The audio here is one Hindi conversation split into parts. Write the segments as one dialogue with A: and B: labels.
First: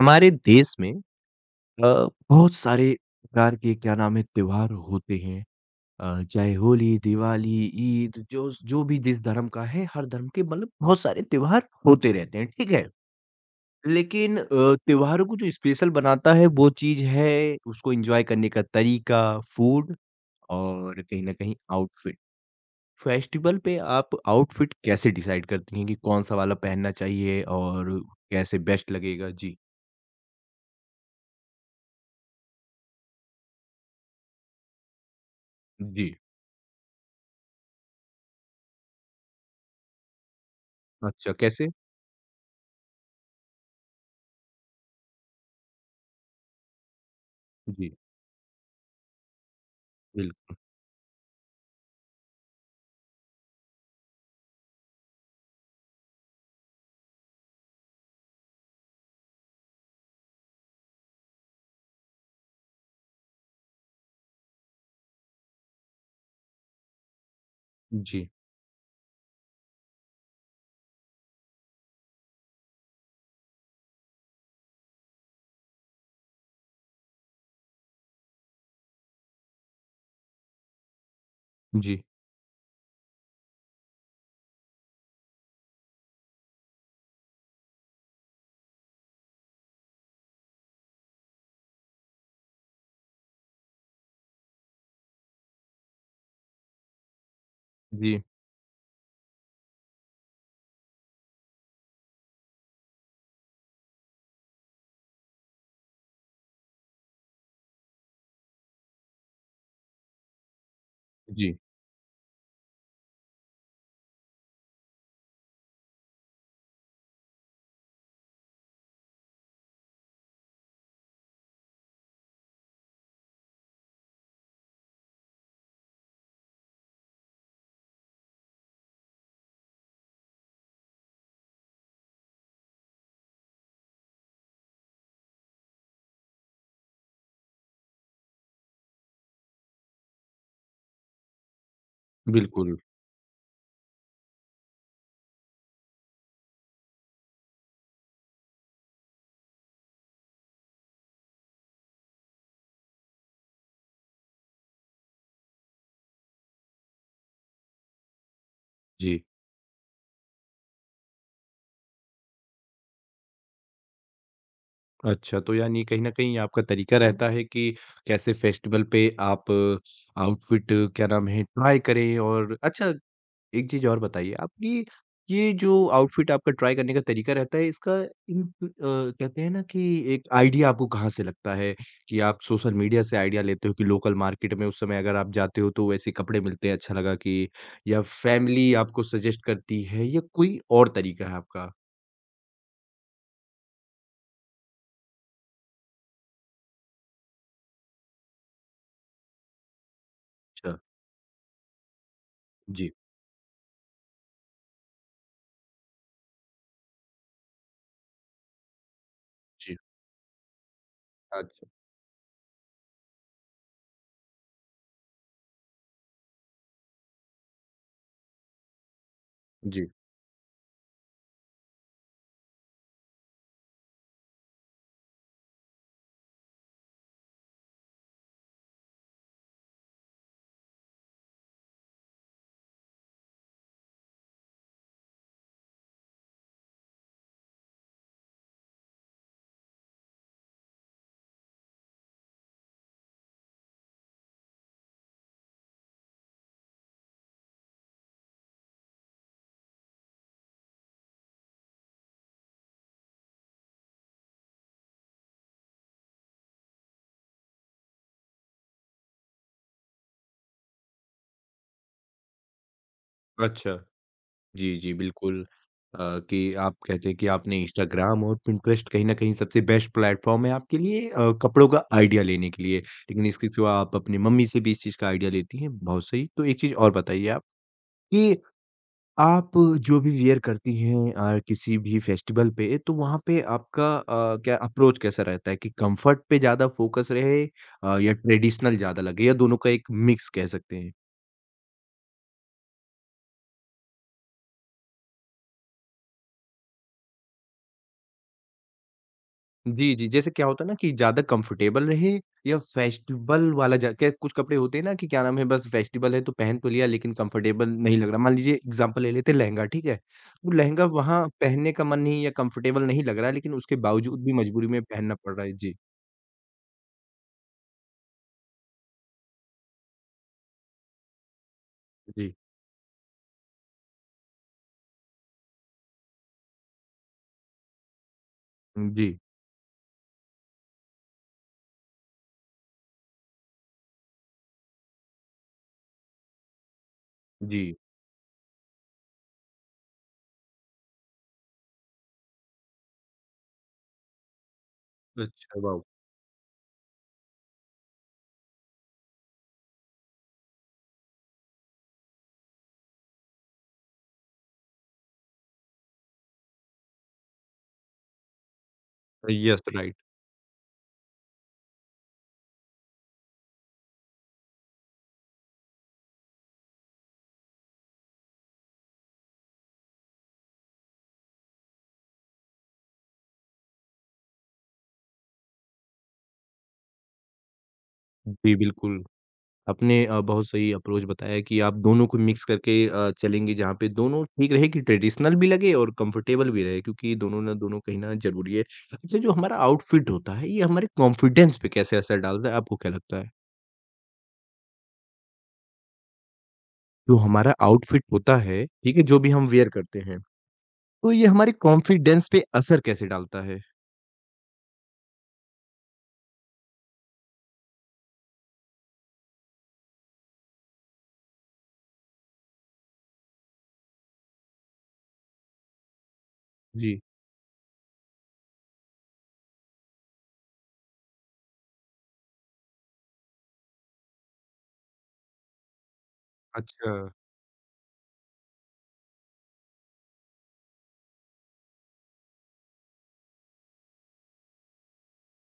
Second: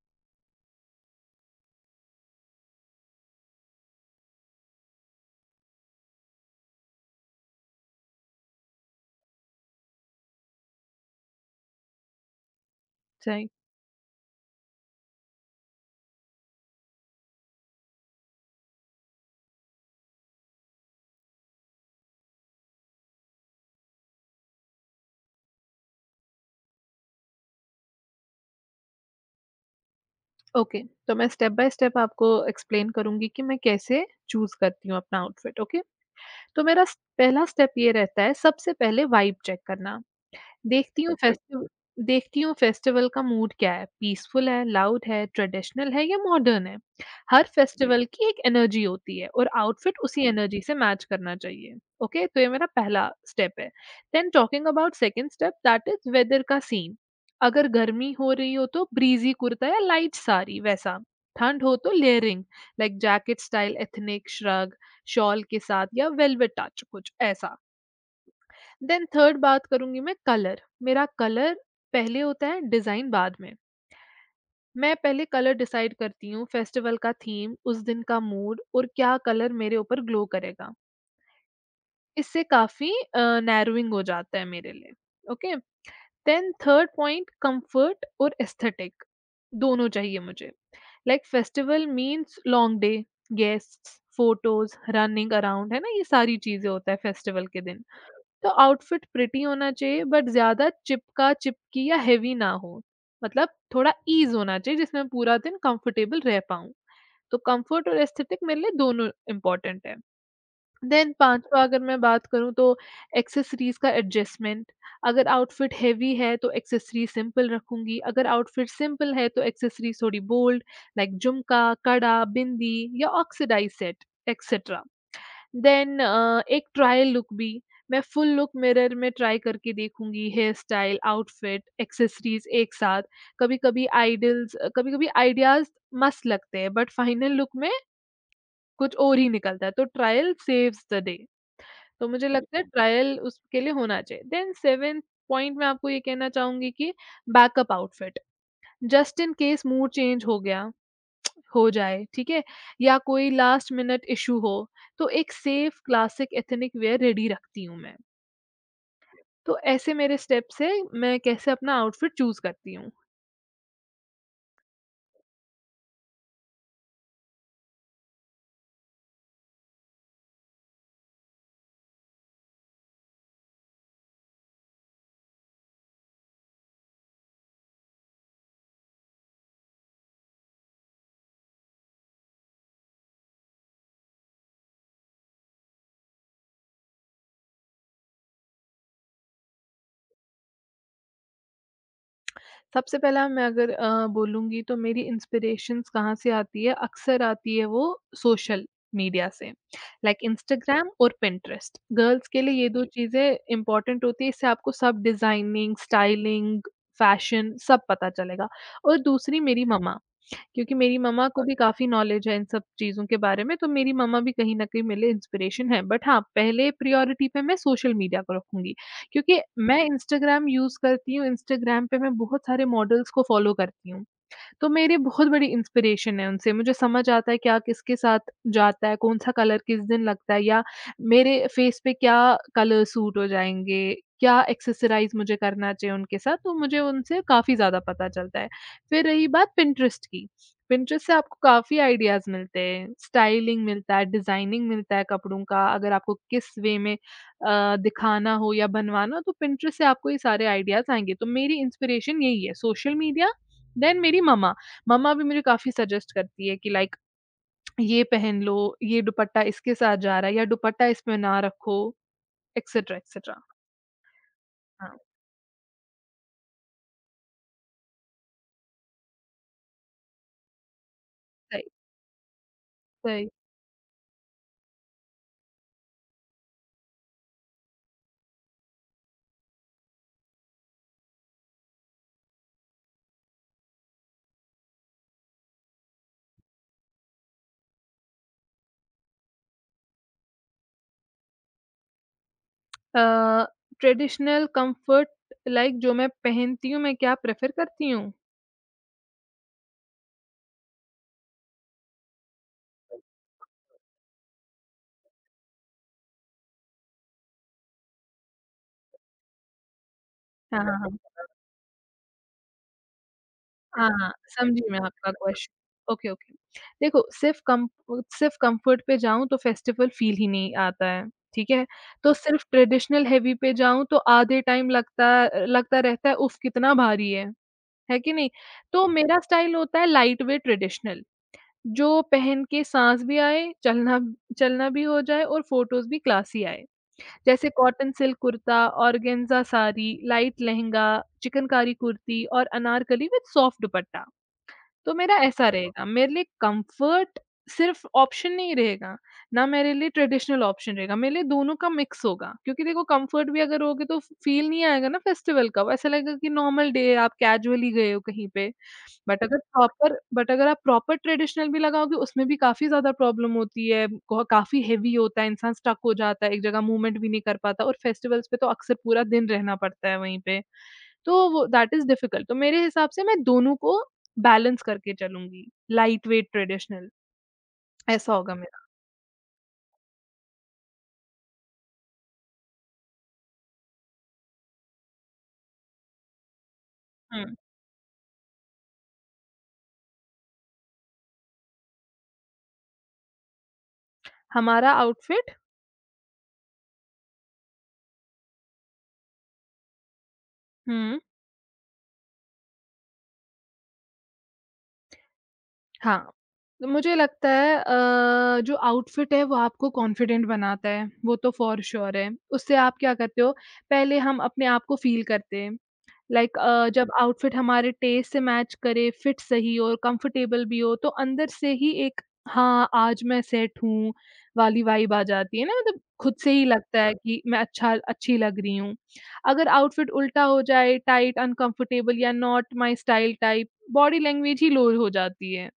A: हमारे देश में बहुत सारे प्रकार के क्या नाम है त्योहार होते हैं, चाहे होली, दिवाली, ईद, जो जो भी जिस धर्म का है, हर धर्म के मतलब बहुत सारे त्योहार होते रहते हैं, ठीक है।
B: सही।
A: लेकिन त्योहारों को जो स्पेशल बनाता है वो चीज है उसको एंजॉय करने का तरीका, फूड और कहीं ना कहीं आउटफिट। फेस्टिवल पे आप आउटफिट कैसे डिसाइड करती हैं कि कौन सा वाला पहनना चाहिए और कैसे बेस्ट लगेगा जी?
B: ओके, तो मैं स्टेप बाय स्टेप आपको एक्सप्लेन करूँगी कि मैं कैसे चूज़ करती हूँ अपना आउटफिट, ओके?
A: जी।
B: तो मेरा स पहला स्टेप ये रहता है सबसे पहले वाइब चेक करना। देखती हूँ
A: अच्छा,
B: फेस्टिव
A: कैसे?
B: देखती हूँ फेस्टिवल का मूड क्या है, पीसफुल है, लाउड है, ट्रेडिशनल है या मॉडर्न है। हर
A: जी,
B: फेस्टिवल की एक एनर्जी होती है और आउटफिट उसी
A: बिल्कुल।
B: एनर्जी से मैच करना चाहिए। ओके, तो ये मेरा पहला स्टेप है। Then talking about second step that is weather का सीन। अगर गर्मी हो रही हो तो ब्रीज़ी कुर्ता या लाइट साड़ी वैसा। ठंड हो तो layering like jacket style ethnic shrug, shawl के साथ या वेलवेट टच कुछ ऐसा।
A: जी,
B: देन थर्ड बात करूँगी मैं कलर। मेरा कलर पहले होता है, डिज़ाइन बाद में। मैं पहले कलर डिसाइड करती हूँ, फेस्टिवल का थीम, उस दिन का मूड और क्या कलर मेरे ऊपर ग्लो करेगा।
A: जी,
B: इससे काफ़ी नैरोइंग हो जाता है मेरे लिए, okay. Then third point comfort और एस्थेटिक दोनों चाहिए मुझे। Like festival means long day, guests, photos, running around है ना? ये सारी चीज़ें होता है फेस्टिवल के दिन।
A: जी,
B: तो आउटफिट प्रिटी होना चाहिए बट ज़्यादा चिपका-चिपकी या हेवी ना हो। मतलब थोड़ा ईज़ होना चाहिए जिसमें मैं पूरा दिन कंफर्टेबल रह पाऊँ। तो कम्फर्ट और एस्थेटिक मेरे लिए दोनों इम्पोर्टेंट है। देन
A: जी,
B: 5वाँ अगर मैं बात करूँ तो एक्सेसरीज़ का एडजस्टमेंट। अगर आउटफिट हेवी है तो एक्सेसरीज़ सिंपल रखूँगी, अगर आउटफिट सिंपल है तो एक्सेसरीज़ थोड़ी बोल्ड लाइक झुमका, कड़ा, बिंदी या ऑक्सीडाइज़ सेट एक्सेट्रा। देन एक ट्रायल लुक भी मैं फुल लुक मिरर में ट्राई करके देखूंगी, हेयर स्टाइल आउटफिट एक्सेसरीज एक साथ। कभी कभी आइडल्स कभी कभी आइडियाज मस्त लगते हैं बट फाइनल लुक में कुछ और ही निकलता है, तो ट्रायल सेव्स द डे। तो मुझे लगता है
A: बिल्कुल,
B: बिल्कुल ट्रायल उसके लिए होना चाहिए। देन सेवेंथ पॉइंट मैं आपको ये कहना चाहूंगी कि backup outfit just in case mood change हो गया हो जाए, ठीक है? या कोई लास्ट मिनट इश्यू हो, तो एक safe classic ethnic wear ready रखती हूँ मैं।
A: जी।
B: तो ऐसे मेरे स्टेप्स हैं, मैं कैसे अपना आउटफिट चूज़ करती हूँ।
A: अच्छा, तो यानी कहीं न कहीं आपका तरीका रहता है कि कैसे फेस्टिवल पे आप आउटफिट क्या नाम है, ट्राई करें। और अच्छा, एक चीज़ और बताइए, आपकी ये जो आउटफिट आपका ट्राई करने का तरीका रहता है, इसका इन कहते हैं ना कि एक आइडिया आपको कहाँ से लगता है? कि आप सोशल मीडिया से आइडिया लेते हो कि लोकल मार्केट में उस समय अगर आप जाते हो, तो वैसे कपड़े मिलते हैं, अच्छा लगा कि, या फैमिली आपको सजेस्ट करती है, या कोई और तरीका है आपका?
B: सबसे पहला मैं अगर बोलूँगी तो मेरी इंस्पिरेशंस कहाँ से आती है, अक्सर आती है वो सोशल मीडिया से, लाइक
A: अच्छा,
B: इंस्टाग्राम और पिंटरेस्ट। गर्ल्स के लिए ये 2
A: जी,
B: जी। चीज़ें इम्पोर्टेंट होती हैं, इससे आपको सब डिज़ाइनिंग, स्टाइलिंग, फैशन सब पता चलेगा। और दूसरी मेरी
A: जी।
B: मम्मा। क्योंकि मेरी मम्मा को भी अच्छा।
A: अच्छा,
B: काफ़ी नॉलेज है इन सब चीज़ों के बारे में, तो मेरी मम्मा भी कहीं न कहीं मेरे लिए इंस्पिरेशन है। बट हाँ, पहले प्रायोरिटी पे मैं सोशल मीडिया को रखूँगी, क्योंकि मैं
A: जी,
B: इंस्टाग्राम यूज़ करती हूँ, इंस्टाग्राम पे मैं बहुत सारे मॉडल्स को फ़ॉलो करती हूँ। तो मेरी बहुत बड़ी इंस्पिरेशन है उनसे। मुझे समझ आता है क्या किसके साथ जाता है, कौन-सा कलर किस दिन लगता है या मेरे फेस पे क्या कलर सूट हो जाएँगे, क्या एक्सेसराइज़ मुझे करना चाहिए उनके साथ, तो मुझे उनसे काफ़ी ज़्यादा पता चलता है। फिर रही बात पिंटरेस्ट की, पिंटरेस्ट से आपको काफ़ी आइडियाज़ मिलते हैं, स्टाइलिंग मिलता है, डिज़ाइनिंग मिलता है कपड़ों का, अगर आपको किस वे में दिखाना हो या बनवाना हो तो पिंटरेस्ट से आपको ये सारे आइडियाज़ आएँगे। तो मेरी इंस्पिरेशन यही है, सोशल मीडिया। देन मेरी मम्मा, मम्मा भी मुझे काफ़ी सजेस्ट करती है कि लाइक ये पहन लो, ये दुपट्टा इसके साथ जा रहा है या दुपट्टा इसमें ना रखो एक्सेट्रा, एक्सेट्रा।
A: अच्छा। जी, जी,
B: हाँ,
A: बिल्कुल। अ, कि आप कहते हैं कि आपने इंस्टाग्राम और पिंटरेस्ट कहीं न कहीं सबसे बेस्ट प्लेटफ़ॉर्म है आपके लिए कपड़ों
B: सही,
A: का आइडिया लेने के लिए। लेकिन
B: सही।
A: इसके सिवा आप अपनी मम्मी से भी इस चीज़ का आइडिया लेती हैं, बहुत सही। तो एक चीज़ और बताइए आप कि आप जो भी वियर करती हैं किसी भी फेस्टिवल पे, तो वहाँ पे आपका क्या अप्रोच कैसा रहता है कि कम्फ़र्ट पे ज़्यादा फ़ोकस रहे, या ट्रेडिशनल ज़्यादा लगे, या दोनों का एक मिक्स कह सकते हैं?
B: अ, ट्रेडिशनल कम्फर्ट लाइक जो मैं पहनती हूँ, मैं क्या प्रेफ़र करती हूँ?
A: जी, जी। जैसे क्या होता है ना कि ज़्यादा कंफर्टेबल रहे या फेस्टिवल वाला जा क्या कुछ कपड़े होते हैं ना कि क्या नाम है, बस फेस्टिवल है तो पहन तो लिया लेकिन कंफर्टेबल नहीं लग रहा। मान लीजिए एग्ज़ाम्पल ले लेते हैं लहंगा, ठीक है? वो
B: हाँ, हाँ,
A: लहंगा
B: हाँ।
A: वहाँ पहनने का मन नहीं या कंफर्टेबल नहीं लग रहा है, लेकिन उसके
B: हाँ, हाँ,
A: बावजूद भी
B: समझी
A: मजबूरी
B: मैं
A: में
B: आपका
A: पहनना पड़ रहा है। जी,
B: क्वेश्चन। Okay, okay. देखो सिर्फ़ कम्फ़र्ट पे जाऊँ तो फेस्टिवल फ़ील ही नहीं आता है, ठीक है? तो
A: जी,
B: सिर्फ़ ट्रेडिशनल हेवी पे जाऊँ तो आधे टाइम लगता लगता रहता है, उफ़! कितना भारी है कि नहीं? तो
A: जी,
B: मेरा स्टाइल होता है लाइट वेट ट्रेडिशनल, जो पहन के साँस भी आए, चलना चलना भी हो जाए और फ़ोटोज़ भी क्लासी आए। जैसे
A: जी।
B: Cotton silk kurta, organza sari, light lehenga, chikankari kurti और अनारकली विद सॉफ्ट दुपट्टा। तो मेरा ऐसा वाह!
A: अच्छा, वाओ!
B: रहेगा, मेरे लिए कम्फ़र्ट सिर्फ़ ऑप्शन नहीं रहेगा, ना मेरे लिए ट्रेडिशनल ऑप्शन रहेगा, मेरे लिए दोनों का मिक्स होगा। क्योंकि देखो कम्फ़र्ट भी अगर होगे तो फ़ील नहीं आएगा ना फेस्टिवल का, वो ऐसा लगेगा कि नॉर्मल डे है, आप कैजुअली गए हो कहीं पे।
A: Yes, right.
B: बट अगर आप प्रॉपर ट्रेडिशनल भी लगाओगे, उसमें भी काफ़ी ज़्यादा प्रॉब्लम होती है, क काफ़ी हेवी होता है, इंसान स्टक हो जाता है, एक जगह मूवमेंट भी नहीं कर पाता, और फेस्टिवल्स पे तो अक्सर पूरा दिन रहना पड़ता है वहीं पे। तो वो दैट इज़ डिफिकल्ट। तो मेरे हिसाब से मैं दोनों को बैलेंस करके चलूँगी, लाइट वेट ट्रेडिशनल ऐसा होगा
A: जी,
B: मेरा।
A: बिल्कुल। आपने बहुत सही अप्रोच बताया कि आप दोनों को मिक्स करके चलेंगे जहाँ पे दोनों ठीक रहे कि ट्रेडिशनल भी लगे और कंफर्टेबल भी रहे, क्योंकि
B: हुँ,
A: दोनों ना दोनों कहीं ना ज़रूरी है। अच्छा, जो हमारा आउटफिट होता है ये हमारे कॉन्फिडेंस पे कैसे असर डालता है, आपको क्या लगता है?
B: हमारा आउटफिट।
A: जो हमारा आउटफिट होता है, ठीक है, जो भी हम वियर करते हैं,
B: हुँ,
A: तो ये हमारे कॉन्फिडेंस पे असर कैसे डालता है?
B: हाँ। तो मुझे लगता है जो आउटफिट है वो आपको कॉन्फिडेंट बनाता है, वो तो फ़ॉर श्योर है। उससे आप क्या करते हो, पहले हम अपने आप को फ़ील करते हैं। लाइक जब
A: जी।
B: आउटफिट हमारे टेस्ट से मैच करे, फिट सही हो और कंफर्टेबल भी हो, तो अंदर से ही एक हाँ, आज मैं सेट हूँ वाली वाइब आ जाती है ना, मतलब खुद से ही लगता है
A: अच्छा,
B: अच्छा। कि मैं अच्छी लग रही हूँ। अगर आउटफिट उल्टा हो जाए, टाइट, अनकंफर्टेबल या not my style type, body language ही लो हो जाती है।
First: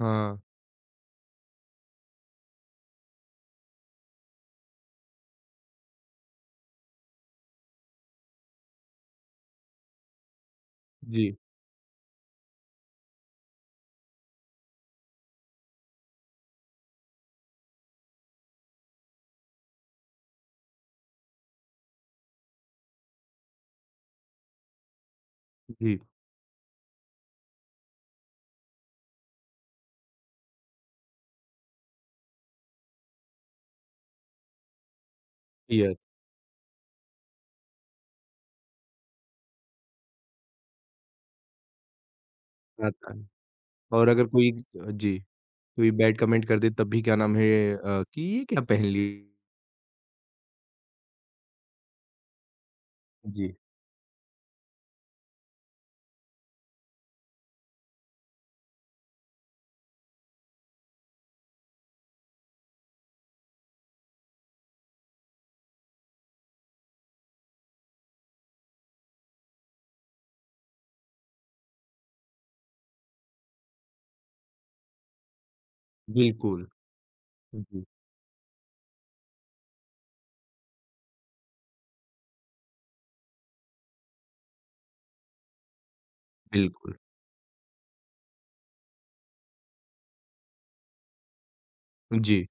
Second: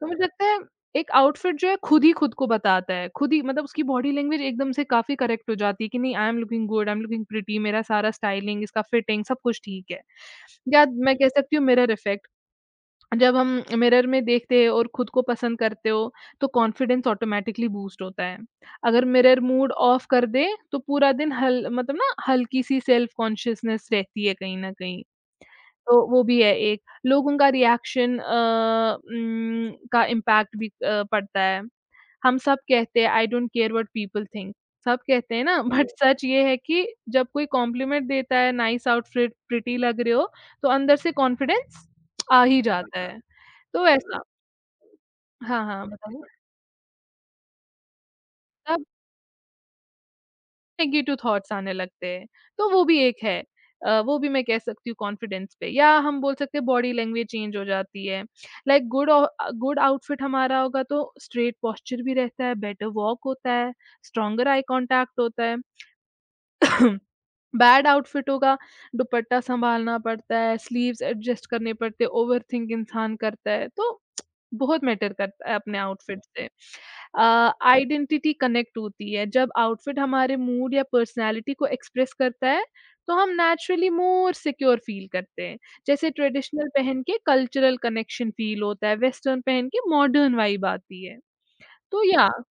B: तो मुझे
A: हाँ।
B: लगता है एक आउटफिट जो है खुद ही खुद को बताता है। खुद ही मतलब उसकी बॉडी लैंग्वेज एकदम से काफ़ी करेक्ट हो जाती है कि नहीं I am looking good, I am looking pretty, मेरा सारा स्टाइलिंग, इसका फिटिंग सब कुछ ठीक है। या मैं कह
A: जी,
B: सकती हूँ मिरर इफ़ेक्ट। जब हम मिरर में देखते हो और खुद को पसंद करते हो तो कॉन्फिडेंस ऑटोमैटिकली बूस्ट होता है। अगर मिरर मूड ऑफ कर दे तो पूरा दिन हल मतलब ना हल्की-सी सेल्फ कॉन्शियसनेस रहती है कहीं न कहीं।
A: जी,
B: तो वो भी है एक। लोगों का रिएक्शन का इम्पैक्ट भी पड़ता है। हम सब कहते हैं I don't care what people think. सब कहते हैं ना बट
A: यस,
B: हुँ। सच ये है कि जब कोई कॉम्प्लीमेंट देता है नाइस आउटफिट, प्रिटी लग रहे हो, तो अंदर से कॉन्फिडेंस आ ही जाता हाँ।
A: आता
B: है।
A: है।
B: तो
A: और
B: ऐसा।
A: अगर कोई जी,
B: हाँ, हाँ,
A: कोई बैड
B: बताइए।
A: कमेंट कर दे तब भी क्या नाम है, कि ये क्या पहन ली?
B: नेगेटिव थॉट्स आने लगते हैं, तो वो भी एक है।
A: जी,
B: वो भी मैं कह सकती हूँ कॉन्फिडेंस पे या हम बोल सकते हैं बॉडी लैंग्वेज चेंज हो जाती है। लाइक गुड आउटफिट हमारा होगा तो स्ट्रेट पोस्चर भी रहता है, बेटर वॉक होता है, स्ट्रॉन्गर आई कॉन्टैक्ट होता है। बैड आउटफिट होगा, दुपट्टा सँभालना पड़ता है, स्लीव्स एडजस्ट करने पड़ते हैं, ओवरथिंक इंसान करता है, तो बहुत मैटर करता है अपने आउटफिट से।
A: बिल्कुल। जी,
B: आइडेंटिटी कनेक्ट होती है, जब आउटफिट हमारे मूड या पर्सनालिटी को एक्सप्रेस करता है तो हम नेचुरली मोर सिक्योर फील करते हैं, जैसे ट्रेडिशनल
A: बिल्कुल।
B: पहन के कल्चरल कनेक्शन फील होता है, वेस्टर्न पहन के मॉडर्न वाइब आती है। तो या
A: जी।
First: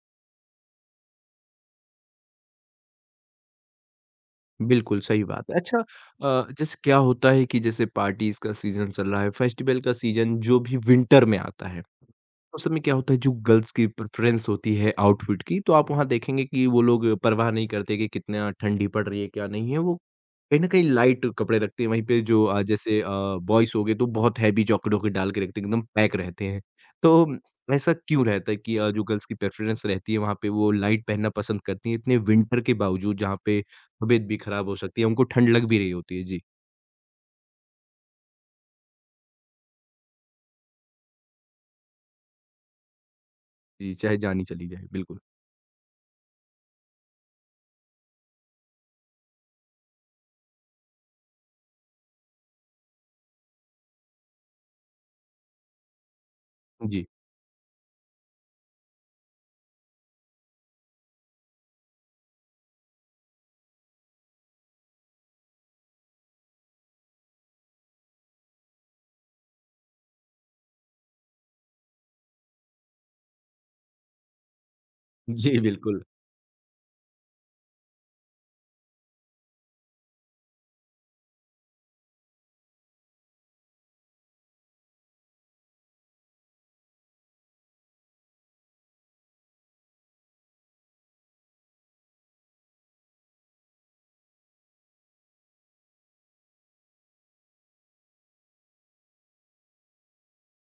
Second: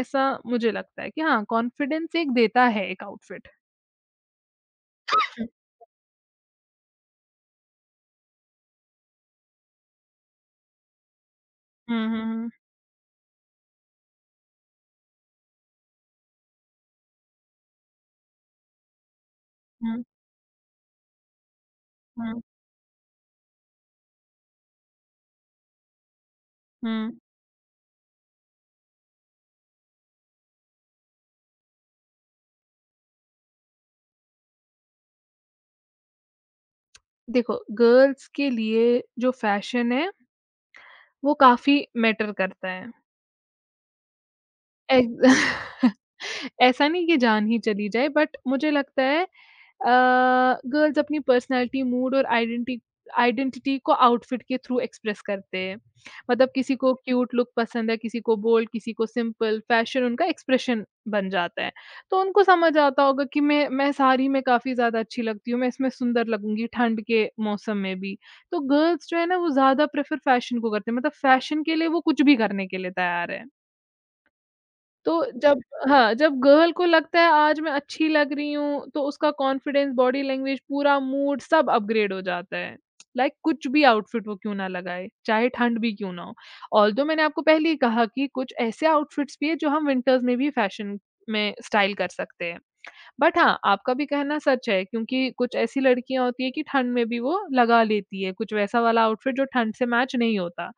B: ऐसा मुझे लगता है कि हाँ कॉन्फिडेंस एक देता है एक आउटफिट।
A: बिल्कुल, सही बात है। अच्छा, जैसे क्या होता है कि जैसे पार्टीज़ का सीज़न चल रहा है, फेस्टिवल का सीज़न जो भी विंटर में आता है,
B: हम्म हम्म
A: उस समय क्या होता है, जो गर्ल्स की प्रेफ़रेंस होती है आउटफिट की, तो आप वहाँ देखेंगे कि वो लोग परवाह नहीं करते कि कितना ठंडी पड़ रही है, क्या नहीं है। वो
B: हम्म
A: कहीं न कहीं लाइट कपड़े रखते हैं, वहीं पे
B: हम्म
A: जो जैसे बॉयज़ हो गए तो बहुत हैवी जैकेट-वॉकेट डाल के रखते हैं, एकदम पैक रहते हैं।
B: हम्म।
A: तो ऐसा क्यों रहता है कि जो गर्ल्स की प्रेफ़रेंस रहती है, वहाँ पे वो लाइट पहनना पसंद करती हैं, इतने विंटर के बावजूद, जहाँ पे तबीयत भी खराब हो सकती है, उनको ठंड लग भी रही होती है। जी,
B: देखो गर्ल्स के लिए जो फैशन है वो काफी मैटर करता है।
A: जी, चाहे जान ही चली जाए, बिल्कुल।
B: एग ऐसा नहीं कि जान ही चली जाए बट मुझे लगता है अ, गर्ल्स अपनी पर्सनैलिटी, मूड और आइडेंटिटी को आउटफिट के थ्रू एक्सप्रेस करते हैं। मतलब किसी को
A: जी,
B: क्यूट लुक पसंद है, किसी को बोल्ड, किसी को सिंपल, फैशन उनका एक्सप्रेशन बन जाता है। तो उनको समझ आता होगा कि मैं साड़ी में काफ़ी ज़्यादा अच्छी लगती हूँ, मैं इसमें सुंदर लगूँगी ठंड के मौसम में भी। तो गर्ल्स जो है ना वो ज़्यादा प्रेफ़र फैशन को करते हैं, मतलब फैशन के लिए वो कुछ भी करने के लिए तैयार है। तो
A: जी,
B: जब
A: बिल्कुल।
B: हाँ, जब गर्ल को लगता है आज मैं अच्छी लग रही हूँ, तो उसका कॉन्फिडेंस, बॉडी लैंग्वेज, पूरा मूड सब अपग्रेड हो जाता है। लाइक, कुछ भी आउटफिट वो क्यों ना लगाए, चाहे ठंड भी क्यों ना हो। ऑल्दो मैंने आपको पहले ही कहा कि कुछ ऐसे आउटफिट्स भी हैं जो हम विंटर्स में भी फैशन में स्टाइल कर सकते हैं। बट हाँ, आपका भी कहना सच है क्योंकि कुछ ऐसी लड़कियाँ होती हैं कि ठंड में भी वो लगा लेती है, कुछ वैसा वाला आउटफिट जो ठंड से मैच नहीं होता।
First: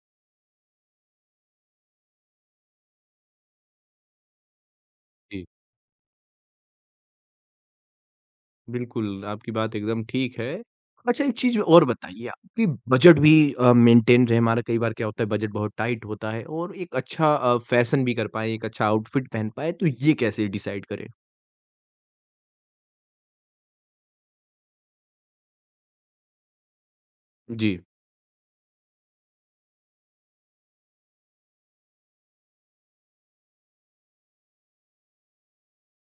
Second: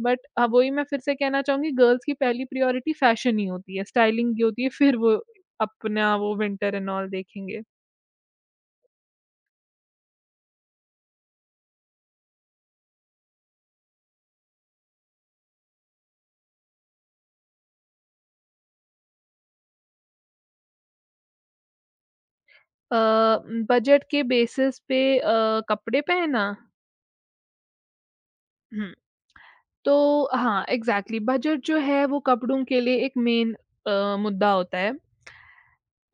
B: बट वही मैं फिर से कहना चाहूँगी गर्ल्स की पहली प्रायोरिटी फैशन ही होती है, स्टाइलिंग ही होती है, फिर वो
A: जी,
B: अपना वो विंटर एंड ऑल देखेंगे।
A: बिल्कुल, आपकी बात एकदम ठीक है। अच्छा, एक चीज़ और बताइए आप कि बजट भी मेंटेन रहे हमारा, कई बार क्या होता है बजट बहुत टाइट होता है और एक अच्छा फैशन भी कर पाएँ, एक अच्छा आउटफिट पहन पाएँ, तो ये कैसे डिसाइड करें?
B: अ, बजट के बेसिस पे कपड़े पहनना?
A: जी,
B: हुँ, तो हाँ, एग्ज़ैक्टली बजट जो है वो कपड़ों के लिए एक मेन मुद्दा होता है।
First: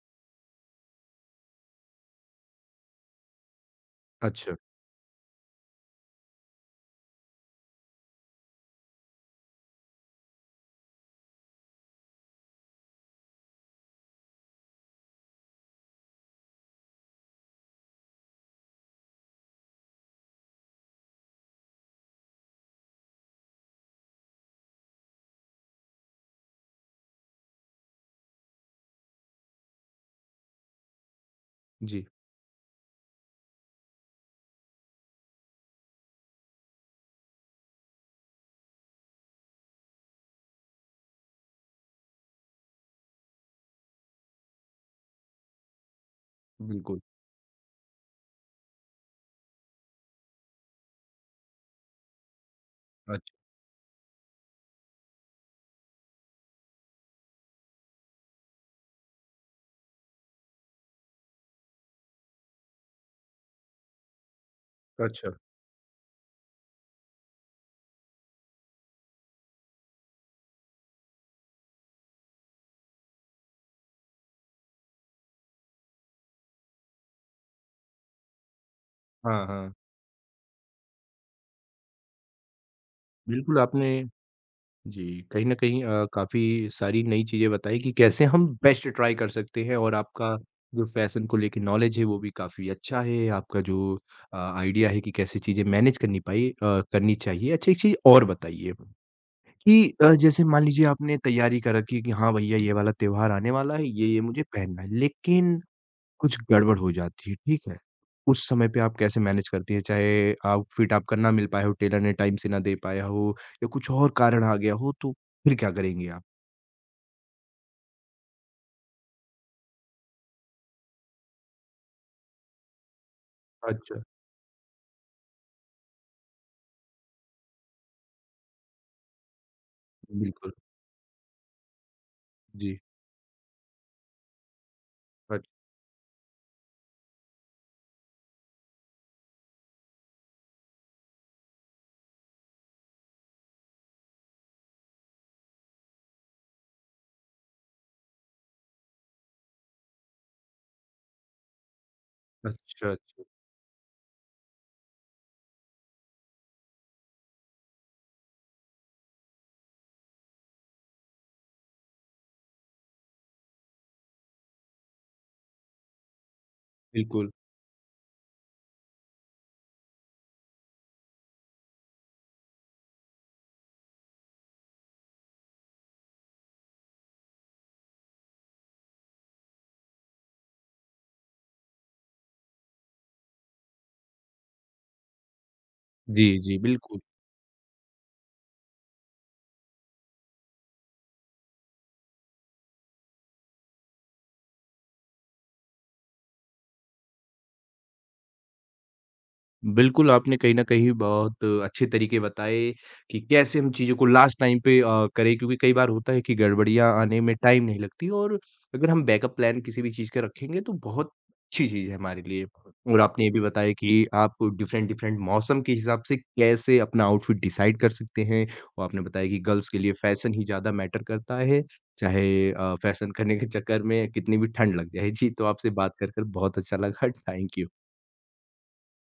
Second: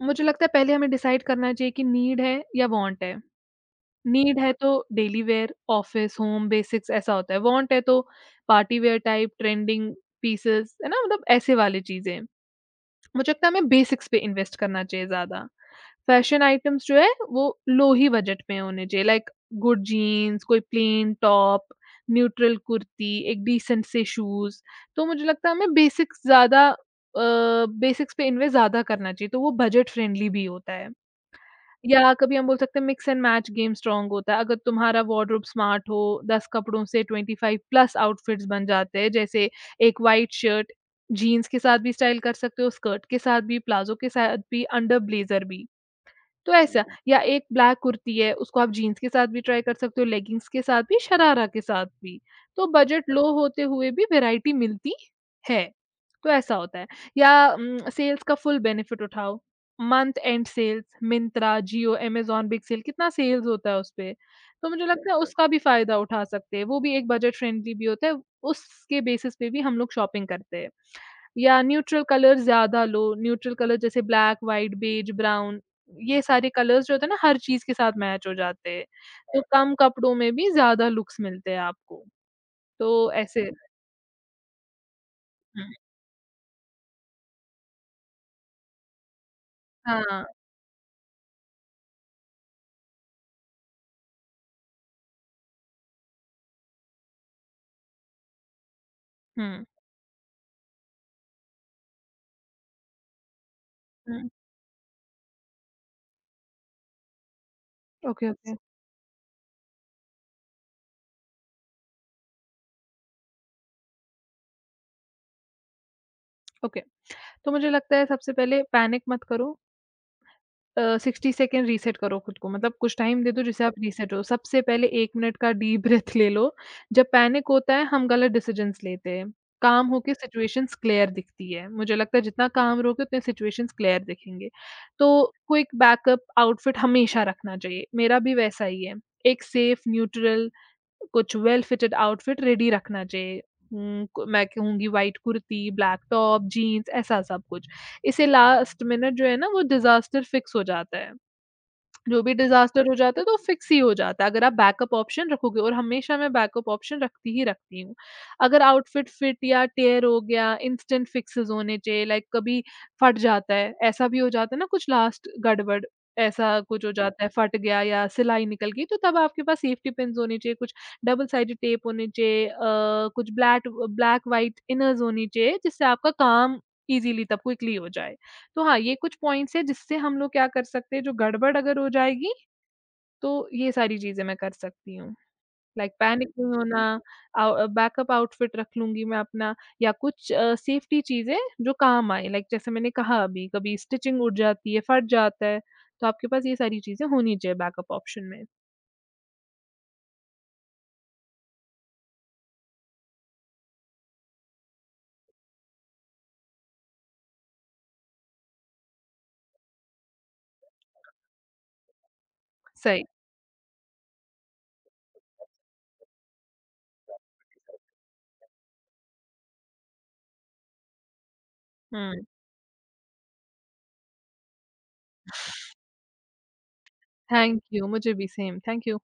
B: मुझे लगता है पहले हमें डिसाइड करना चाहिए कि नीड है या वांट है। नीड है
A: अच्छा।
B: तो daily wear, office, home, basics ऐसा होता है। वांट है तो party wear type, trending pieces, है ना? मतलब ऐसे वाली चीज़ें। मुझे लगता है हमें बेसिक्स पे इन्वेस्ट करना चाहिए ज़्यादा। फैशन आइटम्स जो है वो लो ही बजट में होने चाहिए लाइक गुड जीन्स, कोई प्लेन टॉप, न्यूट्रल कुर्ती, एक डिसेंट से शूज़। तो मुझे लगता है हमें अ, बेसिक्स पे इन्वेस्ट ज़्यादा करना चाहिए, तो वो बजट फ्रेंडली भी होता है।
A: जी,
B: या कभी हम बोल सकते हैं mix and match game strong होता है। अगर तुम्हारा वॉर्डरोब स्मार्ट हो 10 कपड़ों से 25 प्लस आउटफिट्स बन जाते हैं। जैसे एक व्हाइट शर्ट जीन्स के साथ भी स्टाइल कर सकते हो, स्कर्ट के साथ भी, प्लाज़ो के साथ भी, अंडर ब्लेज़र भी। तो ऐसा
A: बिल्कुल।
B: या एक ब्लैक कुर्ती है, उसको आप जीन्स के साथ भी ट्राई कर सकते हो, लेगिंग्स के साथ भी, शरारा के साथ भी। तो बजट लो
A: अच्छा,
B: होते हुए भी वैरायटी मिलती है। तो ऐसा होता है या सेल्स का फुल बेनिफिट उठाओ। Month end sales, Myntra, Jio, Amazon big sale कितना सेल्स होता है उसपे। तो मुझे लगता है बिल्कुल।
A: अच्छा।
B: उसका भी फ़ायदा उठा सकते हैं। वो भी एक बजट फ्रेंडली भी होता है, उसके बेसिस पे भी हम लोग शॉपिंग करते हैं। या न्यूट्रल कलर ज़्यादा लो, न्यूट्रल कलर जैसे ब्लैक, व्हाइट, बेज, ब्राउन ये सारे कलर्स जो होते हैं ना हर चीज़ के साथ मैच हो जाते हैं। तो हुँ।
A: हाँ,
B: कम
A: हाँ।
B: कपड़ों में भी ज़्यादा लुक्स मिलते हैं आपको। तो ऐसे
A: बिल्कुल, आपने जी, कहीं न कहीं
B: हुँ।
A: काफ़ी सारी नई चीज़ें बताई कि कैसे हम बेस्ट ट्राई कर सकते हैं, और
B: हुँ, हाँ,
A: आपका जो फ़ैशन को लेके नॉलेज है वो भी काफ़ी अच्छा है। आपका जो आइडिया है कि कैसे चीज़ें मैनेज करनी पाई करनी चाहिए। अच्छा, एक चीज़ और बताइए
B: हुँ,
A: कि जैसे मान लीजिए आपने तैयारी कर रखी है कि हाँ भैया ये वाला त्योहार आने वाला है, ये-ये
B: हुँ।
A: मुझे पहनना है। लेकिन कुछ गड़बड़ हो जाती है, ठीक है?
B: ओके,
A: उस
B: ओके,
A: समय पे आप कैसे मैनेज करती हैं? चाहे आउटफिट आपका ना मिल पाया हो, टेलर ने टाइम से ना दे पाया हो, या कुछ और कारण आ गया हो, तो फिर क्या करेंगी आप?
B: ओके। तो मुझे लगता है सबसे पहले पैनिक मत करो, 60 सेकंड रीसेट करो खुद को मतलब कुछ टाइम दे दो जिससे आप
A: अच्छा,
B: रीसेट हो। सबसे पहले 1 मिनट का डीप ब्रीथ ले लो। जब पैनिक होता है हम गलत डिसीजंस लेते हैं। काम होके
A: बिल्कुल।
B: सिचुएशंस क्लियर दिखती है। मुझे लगता है जितना
A: जी,
B: काम रहोगे उतने सिचुएशंस क्लियर दिखेंगे। तो
A: अच
B: क्विक बैकअप आउटफिट हमेशा रखना चाहिए। मेरा भी वैसा ही है। एक सेफ न्यूट्रल कुछ वेल फिटेड आउटफिट रेडी रखना चाहिए। हुँ, क मैं कहूँगी white kurti, black top, jeans ऐसा सब कुछ। इससे लास्ट मिनट जो है ना वो डिज़ास्टर फिक्स हो जाता है। जो भी
A: अच्छा,
B: डिज़ास्टर हो जाता
A: अच्छा।
B: है तो फिक्स ही हो जाता है अगर आप बैकअप ऑप्शन रखोगे, और हमेशा मैं बैकअप ऑप्शन रखती ही रखती हूँ। अगर आउटफिट फिट या टेयर हो गया, इंस्टेंट फिक्सेज़ होने चाहिए लाइक कभी फट जाता है, ऐसा भी हो जाता है ना कुछ लास्ट गड़बड़ ऐसा कुछ हो जाता है,
A: बिल्कुल।
B: फट गया या सिलाई निकल गई, तो तब आपके पास सेफ्टी पिन्स होने चाहिए, कुछ डबल साइडेड टेप होने चाहिए, कुछ ब्लैट ब्लैक व्हाइट इनर्स होनी चाहिए जिससे आपका काम ईज़िली तब क्विकली हो जाए। तो हाँ, ये कुछ पॉइंट्स हैं जिससे हम लोग क्या कर सकते हैं, जो गड़बड़ अगर हो जाएगी, तो ये सारी चीज़ें मैं कर सकती हूँ। लाइक
A: जी,
B: पैनिक नहीं
A: जी,
B: होना,
A: बिल्कुल।
B: बिल्कुल। बैकअप आउटफिट रख लूँगी मैं अपना या कुछ सेफ्टी चीज़ें जो काम आएँ। लाइक जैसे मैंने कहा अभी, कभी स्टिचिंग उड़ जाती है, फट जाता है, तो आपके पास ये सारी चीज़ें होनी चाहिए बैकअप ऑप्शन में।
A: बिल्कुल, आपने कहीं न कहीं बहुत अच्छे तरीके बताए कि कैसे हम चीज़ों को लास्ट टाइम पे करें, क्योंकि कई बार होता है कि गड़बड़ियाँ आने में टाइम नहीं लगती, और अगर हम बैकअप प्लान किसी भी चीज़ का रखेंगे तो बहुत अच्छी चीज़ है हमारे लिए। और
B: सही।
A: आपने ये भी बताया कि आप डिफरेंट डिफरेंट मौसम के हिसाब से कैसे अपना आउटफिट डिसाइड कर सकते हैं, और आपने बताया कि गर्ल्स के लिए फैशन ही ज़्यादा मैटर करता है, चाहे
B: हुँ,
A: फैशन करने के चक्कर में कितनी भी ठंड लग जाए। जी, तो आपसे बात कर बहुत अच्छा लगा। Thank
B: thank
A: you.
B: यू। मुझे भी सेम, थैंक यू।